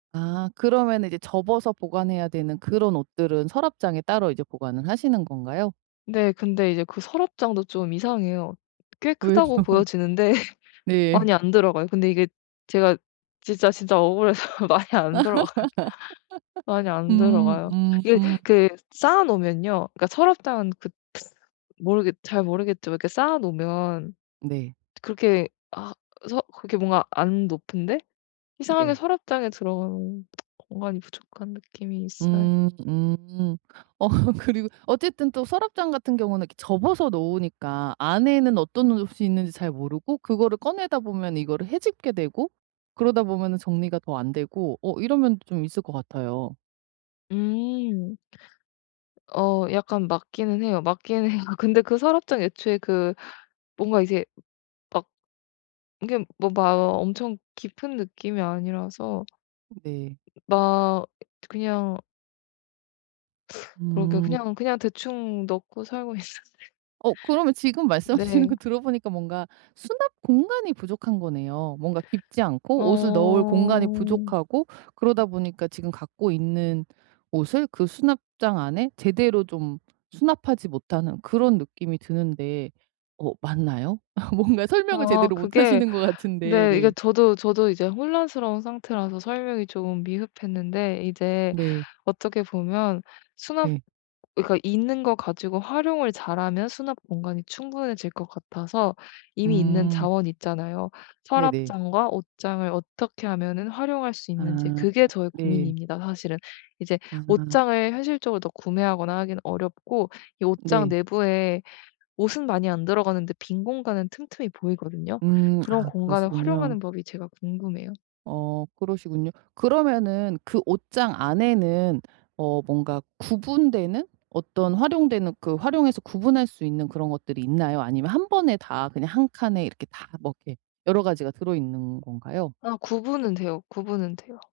아 그러면은 이제 접어서 보관해야 되는 그런 옷들은 서랍장에 따로 이제 보관을 하시는 건가요? 네 근데 이제 그 서랍장도 좀 이상해요. 꽤 왜죠? 크다고 보여지는데 많이 네. 안 들어가요. 근데 이게 제가 진짜, 진짜 억울해서 많이 안 들어가요. 많이 안 음. 들어가요. 이게 음음. 그 쌓아 놓으면요. 그니까 서랍장은 그 모르겠 잘 모르겠지만 이렇게 쌓아 놓으면 네. 그렇게 아 서 그렇게 뭔가 안 높은데 이상하게 네. 서랍장에 들어가는 공간이 부족한 느낌이 있어요. 음. 음 어 그리고 어쨌든 또 서랍장 같은 경우는 이렇게 접어서 놓으니까 안에는 어떤 옷이 있는지 잘 모르고 그거를 꺼내다 보면 이거를 헤집게 되고 그러다 보면 정리가 더 안되고 어 이런면도 좀 있을 것 같아요. 음. 어 약간 맞기는 해요, 맞기는 해요. 근데 그 서랍장 애초에 그 뭔가 이제 막 이게 뭐 막 엄청 깊은 느낌이 아니라서 네. 막 그냥 그러게 음. 그냥 그냥 대충 넣고 살고 있었는데. 어 그러면 지금 말씀하시는 네. 거 들어보니까 뭔가 수납 공간이 부족한 거네요. 뭔가 깊지 않고 옷을 넣을 공간이 엄. 부족하고 그러다 보니까 지금 갖고 있는 옷을 그 수납장 안에 제대로 좀 수납하지 못하는 그런 느낌이 드는데 어 맞나요? 뭔가 설명을 아 제대로 그게 못하시는 것 같은데 네 이게 네. 저도 저도 이제 혼란스러운 상태라서 설명이 좀 미흡했는데 이제 네. 어떻게 보면 수납 네. 그니까 있는 거 가지고 활용을 잘하면 수납공간이 충분해질 것 같아서. 이미 있는 음. 자원이 있잖아요. 네네. 서랍장과 옷장을 어떻게 하면은 활용할 수 있는지 아 그게 저의 네. 고민입니다. 사실은 이제 아. 옷장을 현실적으로 더 구매하거나 하기는 어렵고 이 옷장 네. 내부에 옷은 많이 안 들어가는데 빈 공간은 틈틈이 보이거든요. 음 그런 아 공간을 그러시군요. 활용하는 법이 제가 궁금해요. 어 그러시군요. 그러면은 그 옷장 안에는 어 뭔가 구분되는 어떤 활용되는 그 활용해서 구분할 수 있는 그런 것들이 있나요? 아니면 1 번에 다 그냥 1 칸에 이렇게 다 뭐 이렇게 여러가지가 들어있는 건가요? 아 구분은 돼요. 구분은 돼요.